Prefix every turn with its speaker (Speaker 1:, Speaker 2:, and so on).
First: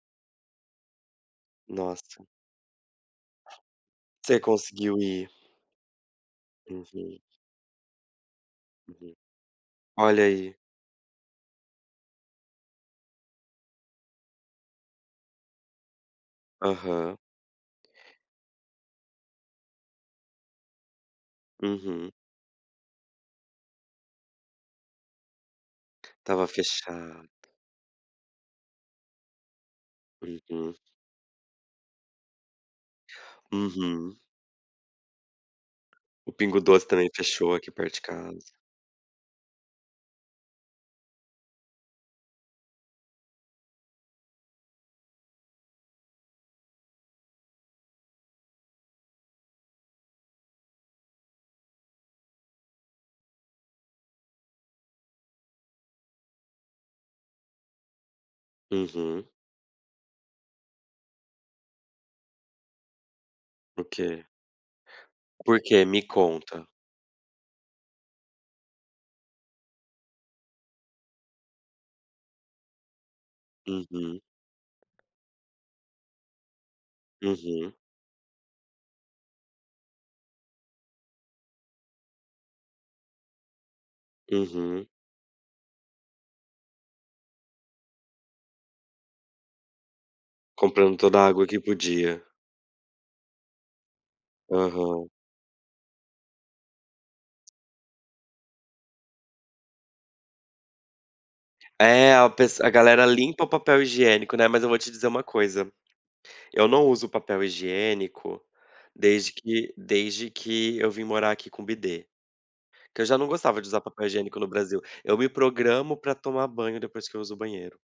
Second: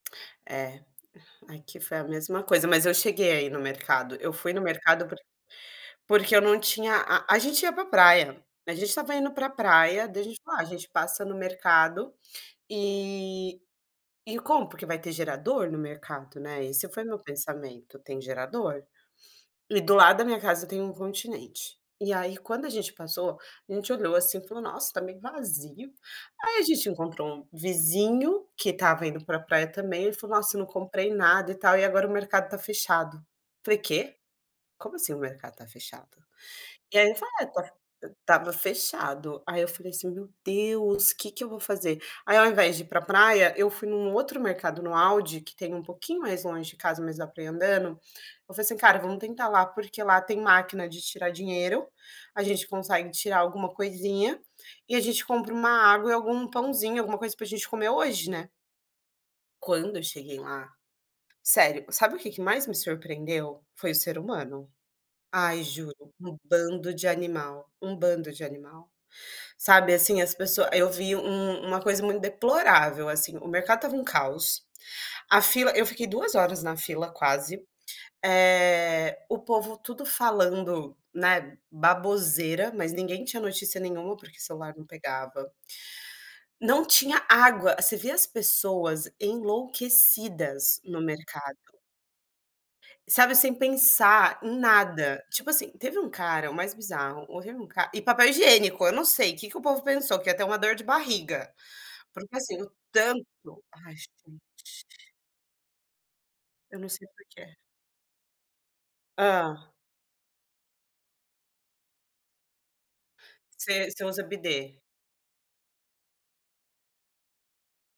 Speaker 1: É, aqui foi
Speaker 2: Nossa.
Speaker 1: a mesma coisa, mas eu cheguei a ir no mercado, eu
Speaker 2: Você
Speaker 1: fui no
Speaker 2: conseguiu
Speaker 1: mercado por
Speaker 2: ir?
Speaker 1: porque eu não tinha
Speaker 2: Uhum.
Speaker 1: a a gente ia para praia, a gente estava
Speaker 2: Uhum.
Speaker 1: indo para praia, daí
Speaker 2: Olha
Speaker 1: a gente
Speaker 2: aí.
Speaker 1: fala: "Ah, gente passa no mercado, e e compra, porque vai ter gerador no mercado”, né, esse foi o
Speaker 2: Aham.
Speaker 1: meu pensamento, “tem gerador”. E do lado da minha casa tem um Continente.
Speaker 2: Uhum.
Speaker 1: E aí, quando a gente passou, a gente olhou assim e falou: "Nossa, tá meio vazio".
Speaker 2: Estava
Speaker 1: Aí a gente
Speaker 2: fechado.
Speaker 1: encontrou um vizinho que estava indo para praia também, falou: "Nossa, não
Speaker 2: Uhum.
Speaker 1: comprei nada e tal e agora o mercado tá fechado". Falei:
Speaker 2: Uhum.
Speaker 1: "Quê? Como assim o mercado tá fechado?"
Speaker 2: O pingo doce
Speaker 1: E
Speaker 2: também
Speaker 1: aí eu falei: "É
Speaker 2: fechou, aqui
Speaker 1: tá
Speaker 2: perto de casa.
Speaker 1: estava fechado", aí eu falei assim: "Meu Deus, quê que eu vou fazer?". Aí ao invés de ir para praia, eu fui em um outro mercado, no Audi que tem um pouquinho mais longe de casa, mas dá pra ir andando, eu falei assim: "Cara, vamos tentar lá, porque lá tem máquina de tirar dinheiro, a gente consegue tirar alguma coisinha, e a gente compra uma água e algum pãozinho, alguma coisa para gente comer hoje, né?".
Speaker 2: Uhum.
Speaker 1: Quando eu cheguei lá, sério, sabe o que que mais me surpreendeu?
Speaker 2: O
Speaker 1: Foi o ser
Speaker 2: quê?
Speaker 1: humano.
Speaker 2: Por
Speaker 1: Ai
Speaker 2: que? Me
Speaker 1: juro, um
Speaker 2: conta.
Speaker 1: bando de animal, um bando de animal. Sabe, assim, as pessoa eu vi um uma coisa muito deplorável, assim, o mercado estava um
Speaker 2: Uhum.
Speaker 1: caos, a fila eu fiquei 2 horas na fila quase,
Speaker 2: Uhum.
Speaker 1: eh, o povo tudo falando, né, baboseira, mas ninguém tinha notícia nenhuma, porque celular
Speaker 2: Uhum.
Speaker 1: não pegava não tinha água você vê as pessoas enlouquecidas
Speaker 2: Comprando
Speaker 1: no
Speaker 2: toda a água
Speaker 1: mercado.
Speaker 2: que podia.
Speaker 1: Sabe, sem pensar em
Speaker 2: Aham.
Speaker 1: nada, tipo assim, teve um cara o mais bizarro, houve um ca e papel higiênico, eu não sei, que que o povo pensou, que ia ter uma dor de barriga.
Speaker 2: É a
Speaker 1: Porque
Speaker 2: pes
Speaker 1: assim,
Speaker 2: a
Speaker 1: o
Speaker 2: galera
Speaker 1: tanto
Speaker 2: limpa o papel
Speaker 1: ai
Speaker 2: higiênico,
Speaker 1: gente
Speaker 2: né, mas eu vou te dizer uma coisa: eu
Speaker 1: Eu não
Speaker 2: não
Speaker 1: sei
Speaker 2: uso papel
Speaker 1: porquê.
Speaker 2: higiênico, desde
Speaker 1: Hã?
Speaker 2: que desde que eu vim morar aqui com bidê. Que eu já não gostava de usar
Speaker 1: Você você
Speaker 2: papel
Speaker 1: usa
Speaker 2: higiênico no
Speaker 1: bidê?
Speaker 2: Brasil, eu me programo para tomar banho depois que eu uso o banheiro.